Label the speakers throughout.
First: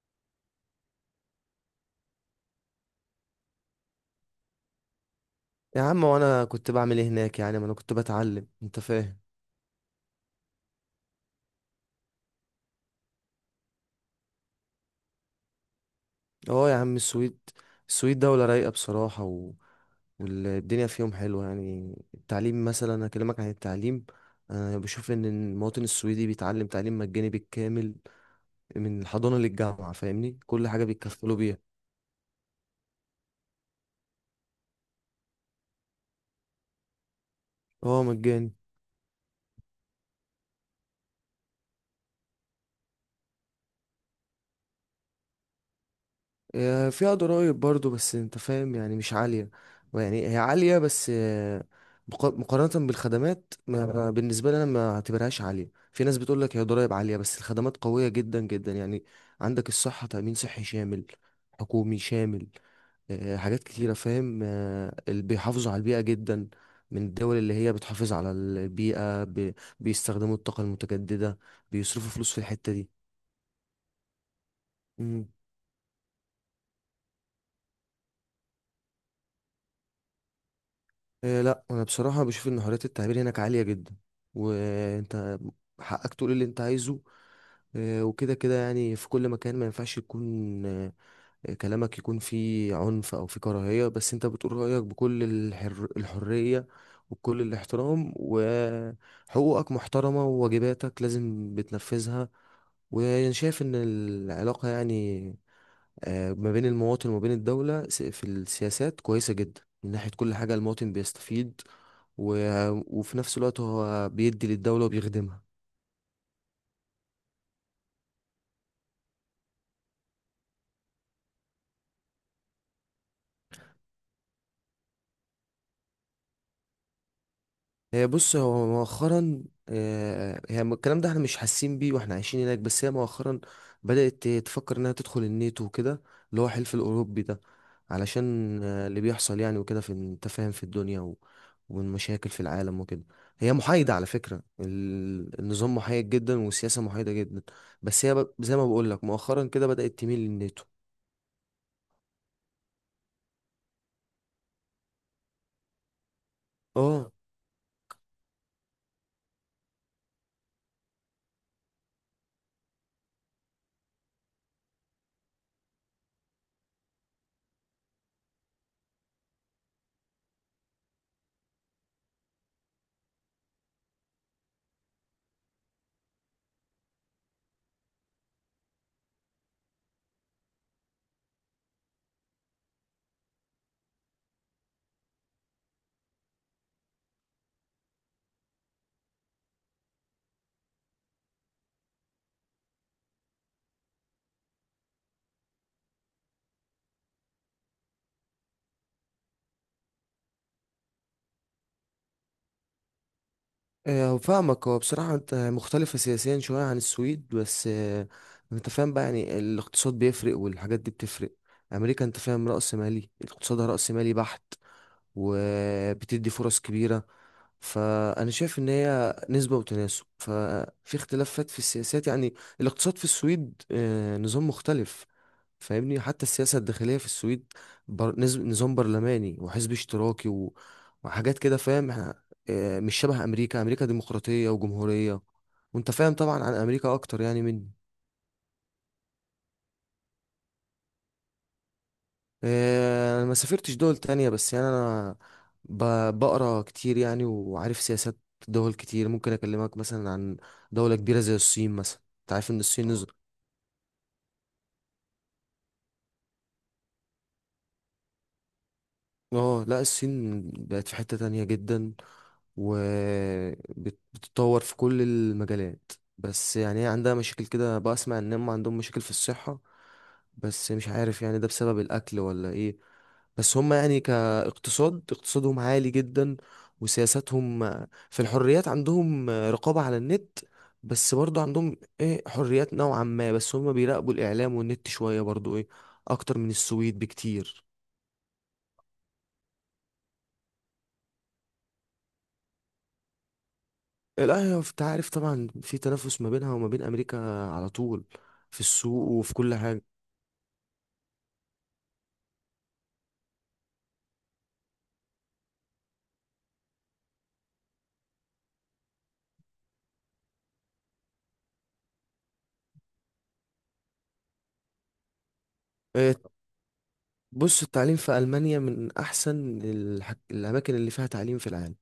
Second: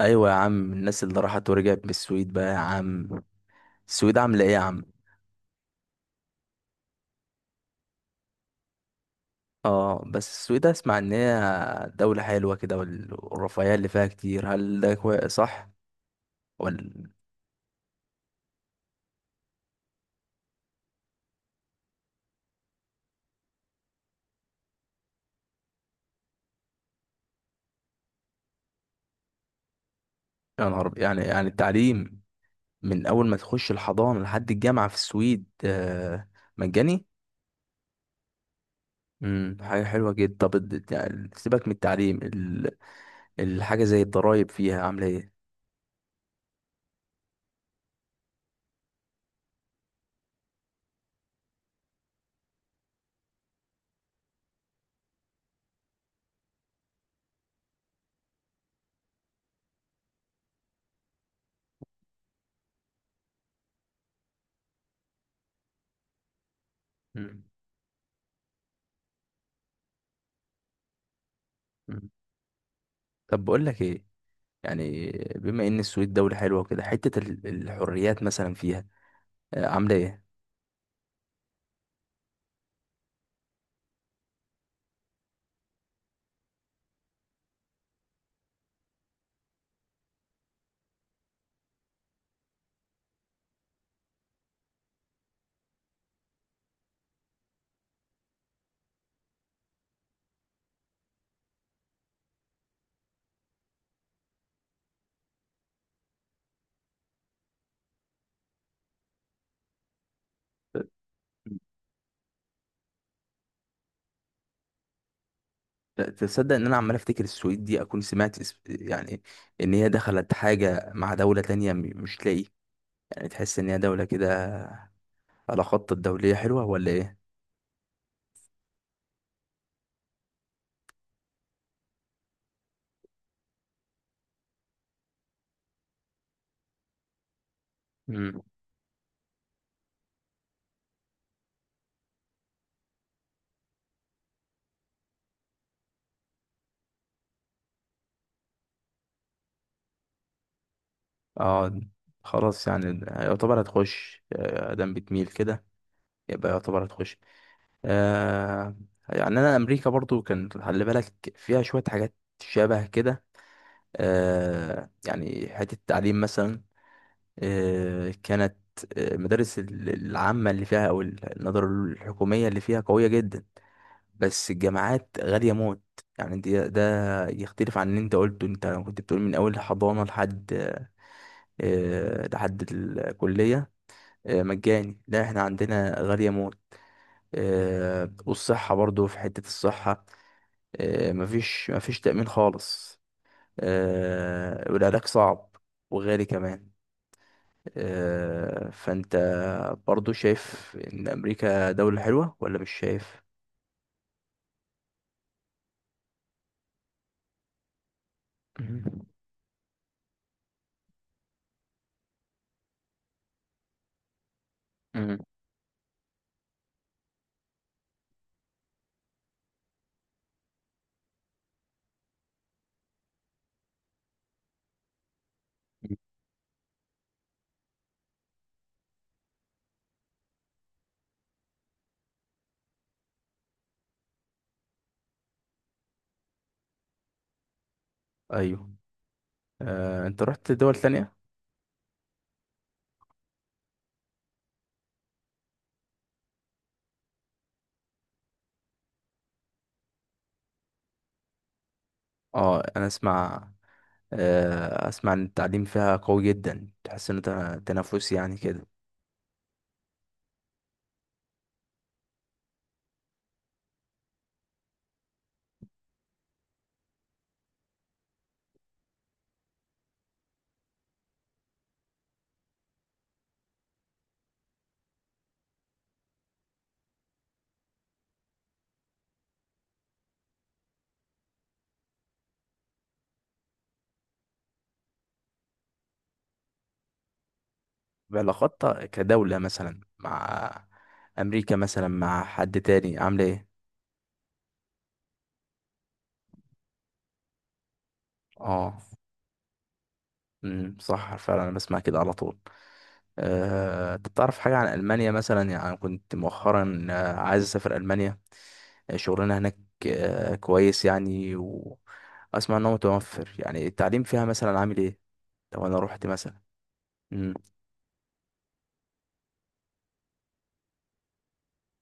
Speaker 1: ايوه يا عم. الناس اللي راحت ورجعت من السويد بقى يا عم، السويد عامله ايه يا عم؟
Speaker 2: يا عم، وانا كنت بعمل ايه هناك؟ يعني ما انا كنت بتعلم، انت فاهم.
Speaker 1: اه، بس السويد اسمع ان هي دولة حلوة كده والرفاهية اللي فيها كتير. هل ده صح؟
Speaker 2: اه يا عم،
Speaker 1: ولا؟
Speaker 2: السويد دولة رايقة بصراحة، والدنيا فيهم حلوة. يعني التعليم مثلا، اكلمك عن التعليم. انا بشوف ان المواطن السويدي بيتعلم تعليم مجاني بالكامل من الحضانة للجامعة، فاهمني؟ كل
Speaker 1: يا
Speaker 2: حاجة
Speaker 1: نهار أبيض! يعني
Speaker 2: بيتكفلوا
Speaker 1: يعني
Speaker 2: بيها.
Speaker 1: التعليم من اول ما تخش الحضانة لحد الجامعة في السويد، مجاني؟
Speaker 2: اه مجاني.
Speaker 1: حاجة حلوة جدا. طب يعني سيبك من التعليم. الحاجة زي الضرايب فيها عاملة ايه؟
Speaker 2: فيها ضرائب برضو، بس انت فاهم، يعني مش عالية. يعني هي عالية بس مقارنة بالخدمات. ما بالنسبة لي انا ما اعتبرهاش عالية. في ناس بتقول لك هي ضرائب عالية، بس الخدمات قوية جدا جدا يعني. عندك الصحة، تأمين صحي شامل حكومي شامل. حاجات كتيرة، فاهم؟ اللي بيحافظوا على البيئة جدا، من الدول
Speaker 1: مم.
Speaker 2: اللي هي بتحافظ على البيئة. بيستخدموا الطاقة المتجددة،
Speaker 1: مم.
Speaker 2: بيصرفوا فلوس في الحتة
Speaker 1: طب بقول لك ايه. يعني
Speaker 2: دي.
Speaker 1: بما ان السويد دولة حلوة كده، حتة الحريات مثلا فيها عاملة ايه؟
Speaker 2: إيه، لا انا بصراحه بشوف ان حريه التعبير هناك عاليه جدا، وانت حقك تقول اللي انت عايزه. إيه، وكده كده يعني في كل مكان ما ينفعش يكون كلامك يكون فيه عنف او فيه كراهيه، بس انت بتقول رايك بكل الحريه وبكل الاحترام، وحقوقك محترمه وواجباتك لازم بتنفذها. وانا شايف ان العلاقه يعني ما بين المواطن وما بين الدوله، في السياسات كويسه جدا. من ناحيه كل حاجه المواطن بيستفيد، و... وفي نفس الوقت هو بيدي للدولة وبيخدمها.
Speaker 1: تصدق ان انا عمال افتكر السويد دي اكون سمعت يعني ان هي دخلت حاجة مع دولة تانية مش تلاقي يعني تحس ان هي دولة كده على خط الدولية حلوة ولا ايه؟
Speaker 2: هي بص، هو مؤخرا هي الكلام ده احنا مش حاسين بيه واحنا عايشين هناك، بس هي مؤخرا بدأت تفكر انها تدخل الناتو وكده، اللي هو الحلف الأوروبي ده.
Speaker 1: امم
Speaker 2: علشان اللي بيحصل يعني وكده، في انت فاهم في الدنيا والمشاكل في العالم وكده. هي محايدة على فكرة، النظام محايد جدا والسياسة محايدة جدا، بس هي زي ما بقول لك مؤخرا كده بدأت تميل للناتو.
Speaker 1: اه. خلاص، يعني يعتبر هتخش. ادام بتميل كده يبقى يعتبر
Speaker 2: اه.
Speaker 1: هتخش. آه. يعني انا امريكا برضو كان خلي بالك فيها شوية حاجات شبه كده. يعني حتة التعليم مثلا، كانت المدارس العامة اللي فيها أو النظر الحكومية اللي فيها قوية جدا، بس الجامعات غالية موت. يعني دي ده يختلف عن اللي انت قلته. انت كنت بتقول من أول حضانة لحد، لحد الكلية، مجاني. لا، احنا عندنا غالية موت. والصحة برضو، في حتة الصحة مفيش تأمين خالص. والعلاج صعب وغالي كمان. فانت برضو شايف ان امريكا دولة حلوة ولا مش شايف؟
Speaker 2: فاهمك. هو بصراحة انت مختلفة سياسيا شوية عن السويد، بس انت فاهم
Speaker 1: مم.
Speaker 2: بقى، يعني الاقتصاد بيفرق والحاجات دي بتفرق. امريكا انت فاهم رأس مالي، اقتصادها رأس مالي بحت،
Speaker 1: مم.
Speaker 2: وبتدي فرص كبيرة. فانا شايف ان هي نسبة وتناسب، ففي اختلافات في السياسات يعني. الاقتصاد في السويد نظام مختلف، فاهمني؟ حتى السياسة الداخلية في السويد، نظام برلماني وحزب اشتراكي وحاجات كده، فاهم؟ احنا اه، مش شبه أمريكا. أمريكا ديمقراطية وجمهورية، وانت فاهم طبعا عن أمريكا أكتر يعني مني.
Speaker 1: ايوه. انت رحت دول تانية؟
Speaker 2: اه، أنا ما سافرتش دول تانية بس يعني أنا ب... بقرا كتير يعني، وعارف سياسات دول كتير. ممكن أكلمك مثلا عن دولة كبيرة زي الصين مثلا. انت عارف ان
Speaker 1: اه، انا
Speaker 2: الصين
Speaker 1: اسمع، اسمع ان التعليم فيها قوي جدا، تحس ان تنافس يعني كده.
Speaker 2: اه لا، الصين بقت في حتة تانية جدا وبتتطور في كل المجالات. بس يعني هي عندها مشاكل كده، بسمع ان هم عندهم مشاكل في الصحة، بس مش عارف يعني ده بسبب الاكل ولا ايه. بس هم يعني كاقتصاد، اقتصادهم عالي جدا. وسياساتهم في الحريات، عندهم رقابة على النت، بس برضو عندهم ايه حريات نوعا ما، بس هم بيراقبوا الاعلام والنت شوية برضو، ايه اكتر من السويد بكتير.
Speaker 1: بعلاقاتها كدولة مثلا مع امريكا مثلا مع حد تاني عاملة ايه؟
Speaker 2: لا هي انت عارف طبعا في تنافس ما بينها وما بين امريكا على طول، في
Speaker 1: اه.
Speaker 2: السوق وفي كل حاجه.
Speaker 1: صح فعلا، انا بسمع كده على طول. تعرف حاجة عن ألمانيا مثلا؟ يعني أنا كنت مؤخرا عايز أسافر ألمانيا، شغلنا هناك كويس يعني. وأسمع إن هو متوفر، يعني التعليم فيها مثلا عامل إيه لو أنا روحت
Speaker 2: آه،
Speaker 1: مثلا؟ مم.
Speaker 2: بص، التعليم في المانيا من احسن الاماكن اللي فيها تعليم في العالم.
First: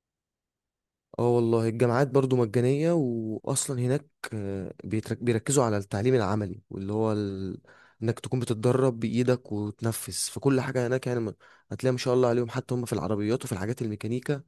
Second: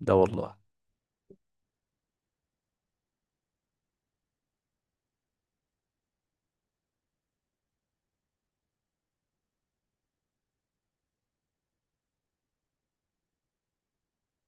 Speaker 1: ده والله؟
Speaker 2: اه والله، الجامعات برضو مجانيه واصلا هناك. بيركزوا على التعليم العملي، واللي هو انك تكون بتتدرب بايدك وتنفذ، فكل حاجه هناك يعني هتلاقي ما شاء الله عليهم. حتى هم في العربيات وفي الحاجات الميكانيكا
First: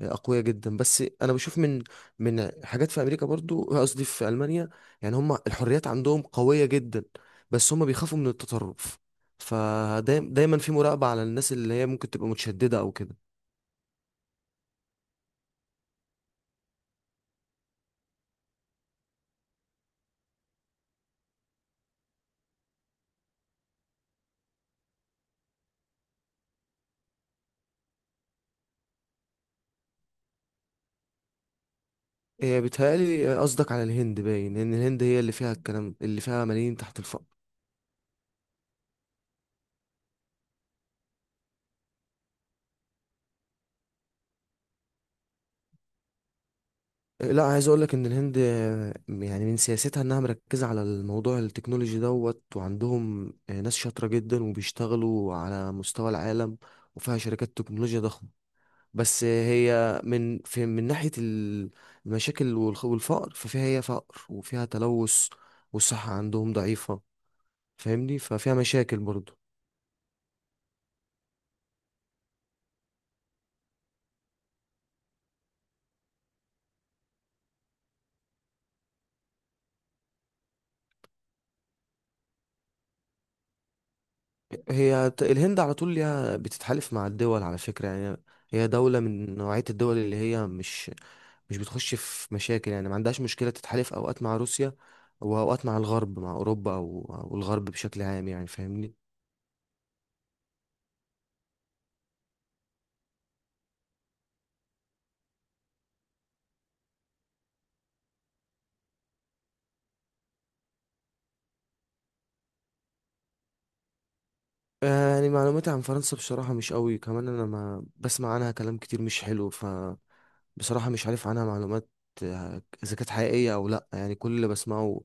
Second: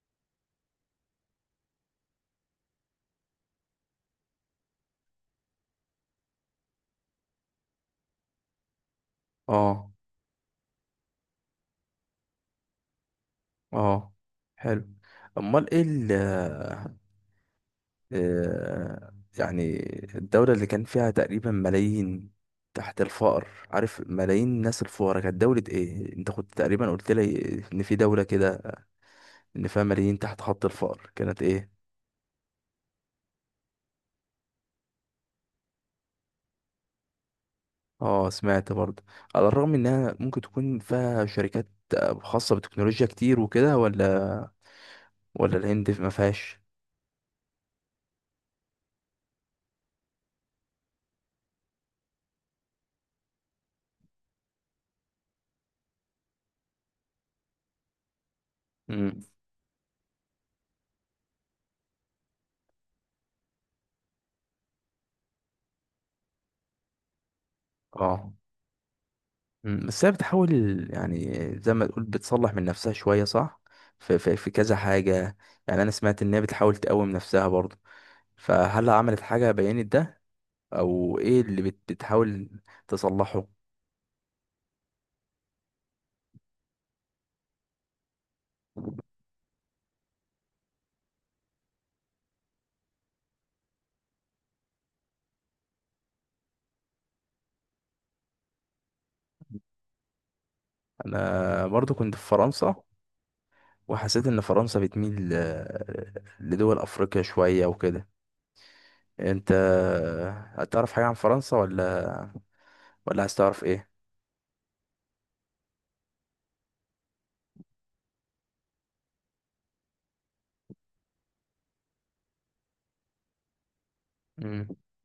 Speaker 2: اقوياء جدا. بس انا بشوف من حاجات في امريكا برضو، قصدي في المانيا، يعني هم الحريات عندهم قويه جدا، بس هم بيخافوا من التطرف،
Speaker 1: اه
Speaker 2: فدايما في مراقبه على الناس اللي هي ممكن تبقى متشدده او كده.
Speaker 1: اه. حلو. أمال إيه ال آه، آه، يعني الدولة اللي كان فيها تقريبا ملايين تحت الفقر؟ عارف، ملايين الناس الفقراء، كانت دولة إيه؟ أنت كنت تقريبا قلت لي إن في دولة كده ان فيها ملايين تحت خط الفقر، كانت ايه؟
Speaker 2: إيه، بيتهيألي قصدك على الهند. باين ان الهند هي اللي فيها الكلام، اللي فيها ملايين تحت الفقر.
Speaker 1: اه، سمعت برضه. على الرغم انها ممكن تكون فيها شركات خاصة بالتكنولوجيا كتير وكده، ولا الهند ما فيهاش؟
Speaker 2: إيه، لا عايز اقول لك ان الهند يعني من سياستها انها مركزه على الموضوع التكنولوجي دوت، وعندهم ناس شاطره جدا وبيشتغلوا على مستوى العالم، وفيها شركات تكنولوجيا ضخمه.
Speaker 1: امم
Speaker 2: بس هي من في من ناحية المشاكل والفقر، ففيها هي فقر وفيها تلوث، والصحة عندهم ضعيفة. فاهمني؟
Speaker 1: اه.
Speaker 2: ففيها مشاكل برضو.
Speaker 1: مم. بس هي بتحاول، يعني زي ما تقول بتصلح من نفسها شوية، صح؟ في كذا حاجة. يعني انا سمعت ان هي بتحاول تقوم نفسها برضه. فهل عملت حاجة بينت ده؟ او ايه اللي بتحاول تصلحه؟
Speaker 2: هي الهند على طول ليها بتتحالف مع الدول على فكرة يعني. هي دولة من نوعية الدول اللي هي مش بتخش في مشاكل، يعني ما عندهاش مشكلة تتحالف أوقات مع روسيا وأوقات مع الغرب، مع أوروبا أو الغرب بشكل عام يعني، فاهمني؟
Speaker 1: انا برضو كنت في فرنسا وحسيت ان فرنسا بتميل لدول افريقيا شوية وكده. انت هتعرف حاجة عن فرنسا ولا ولا عايز تعرف ايه؟
Speaker 2: يعني معلوماتي عن فرنسا بصراحة مش قوي كمان. أنا ما بسمع عنها كلام كتير مش حلو بصراحة، مش عارف عنها معلومات إذا كانت حقيقية أو لأ. يعني كل اللي
Speaker 1: امم
Speaker 2: بسمعه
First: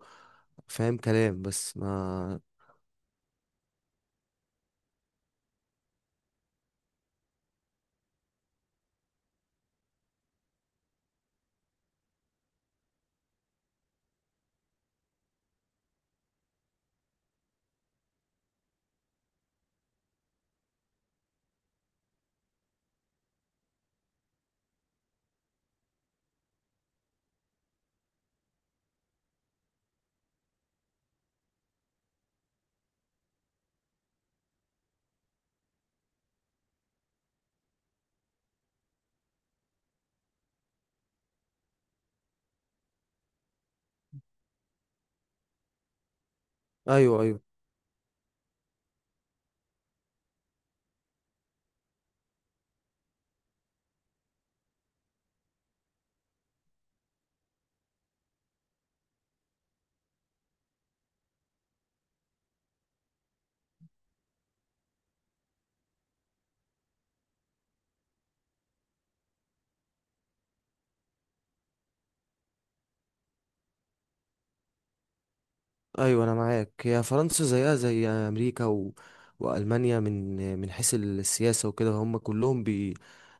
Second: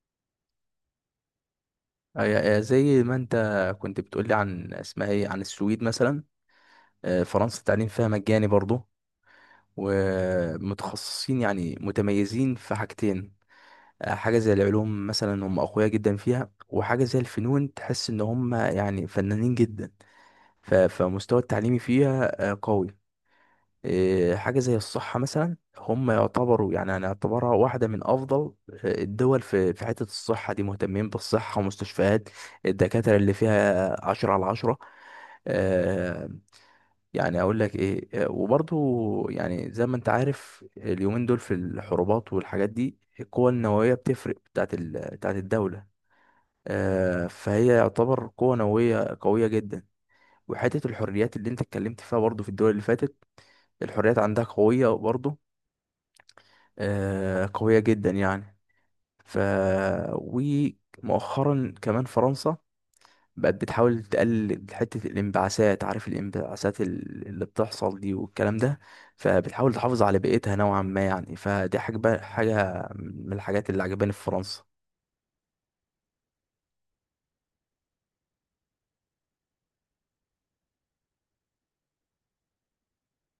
Speaker 2: فاهم كلام بس ما.
Speaker 1: زي ما انت كنت بتقولي عن اسمها ايه عن السويد مثلا، فرنسا التعليم فيها مجاني برضه، ومتخصصين يعني متميزين في حاجتين. حاجة زي العلوم مثلا هم أقوياء جدا فيها، وحاجة زي الفنون تحس إن هم يعني فنانين جدا. فمستوى التعليمي فيها قوي. إيه، حاجة زي الصحة مثلا هم يعتبروا، يعني هنعتبرها واحدة من أفضل الدول، في حتة الصحة دي مهتمين بالصحة ومستشفيات. الدكاترة اللي فيها عشرة على عشرة. آه، يعني أقول لك إيه، وبرضو يعني زي ما أنت عارف اليومين دول في الحروبات والحاجات دي، القوة النووية بتفرق بتاعت بتاعت الدولة.
Speaker 2: أيوه، أيوه.
Speaker 1: فهي يعتبر قوة نووية قوية جدا. وحتة الحريات اللي انت اتكلمت فيها برضو في الدول اللي فاتت، الحريات عندها قوية برضو، قوية جدا يعني. ف ومؤخرا كمان فرنسا بقت بتحاول تقلل حتة الانبعاثات. عارف الانبعاثات اللي بتحصل دي والكلام ده، فبتحاول تحافظ على بيئتها نوعا ما يعني. فدي حاجة من الحاجات اللي عجباني في فرنسا.
Speaker 2: أيوه أنا معاك. هي فرنسا زيها زي أمريكا وألمانيا، من حيث السياسة وكده هم كلهم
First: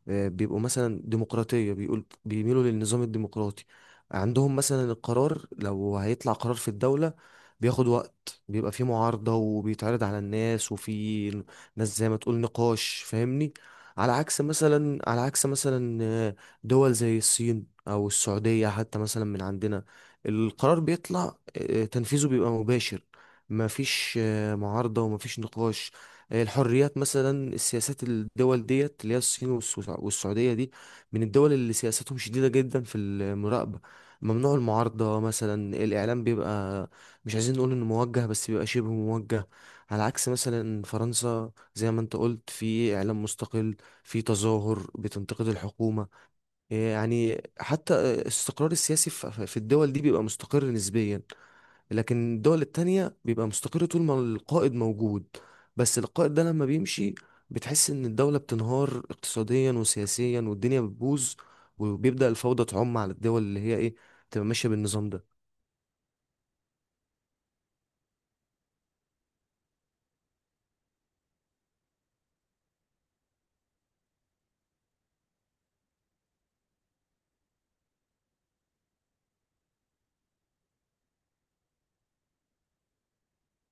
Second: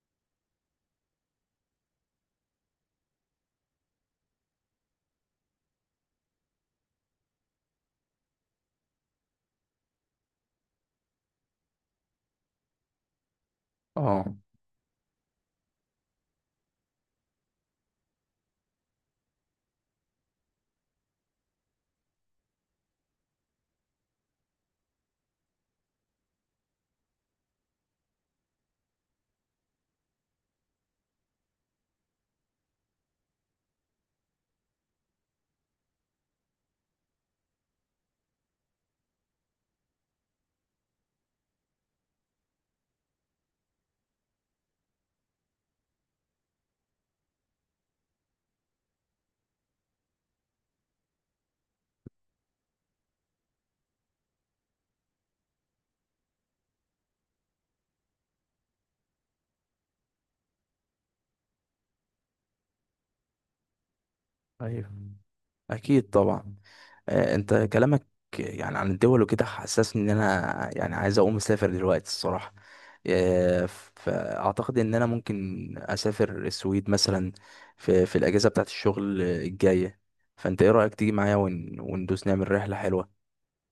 Speaker 2: بيبقوا مثلا ديمقراطية، بيقول بيميلوا للنظام الديمقراطي. عندهم مثلا القرار لو هيطلع قرار في الدولة، بياخد وقت، بيبقى فيه معارضة وبيتعرض على الناس، وفي ناس زي ما تقول نقاش، فاهمني؟ على
Speaker 1: اه.
Speaker 2: عكس مثلا، دول زي الصين أو السعودية حتى مثلا من عندنا، القرار بيطلع تنفيذه بيبقى مباشر. مفيش معارضة ومفيش نقاش. الحريات مثلا، السياسات، الدول ديت اللي هي الصين والسعودية دي، من الدول اللي سياستهم شديدة جدا في المراقبة. ممنوع المعارضة مثلا، الإعلام بيبقى مش عايزين نقول إنه موجه، بس بيبقى شبه موجه. على عكس مثلا فرنسا زي ما أنت قلت، في إعلام مستقل، في تظاهر بتنتقد الحكومة. يعني حتى الاستقرار السياسي في الدول دي بيبقى مستقر نسبيا، لكن الدول التانية بيبقى مستقر طول ما القائد موجود. بس القائد ده لما بيمشي، بتحس ان الدولة بتنهار اقتصاديا وسياسيا، والدنيا بتبوظ، وبيبدأ الفوضى تعم على الدول اللي هي ايه، تبقى ماشية
Speaker 1: ايوه،
Speaker 2: بالنظام ده.
Speaker 1: اكيد طبعا. انت كلامك يعني عن الدول وكده حسسني ان انا يعني عايز اقوم اسافر دلوقتي الصراحه. آه، فاعتقد ان انا ممكن اسافر السويد مثلا في الاجازه بتاعت الشغل الجايه. فانت ايه رايك تيجي معايا وندوس نعمل رحله حلوه؟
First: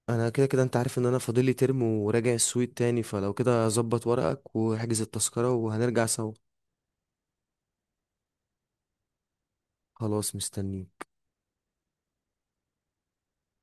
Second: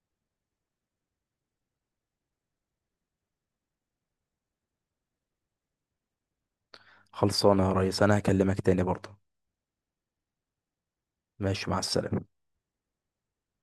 Speaker 2: انا كده كده انت عارف ان انا فاضلي ترم وراجع السويد تاني، فلو كده ظبط ورقك واحجز التذكرة وهنرجع سوا.
Speaker 1: خلصانه يا ريس، انا هكلمك تاني برضه.
Speaker 2: خلاص، مستنيك.
Speaker 1: ماشي، مع السلامه.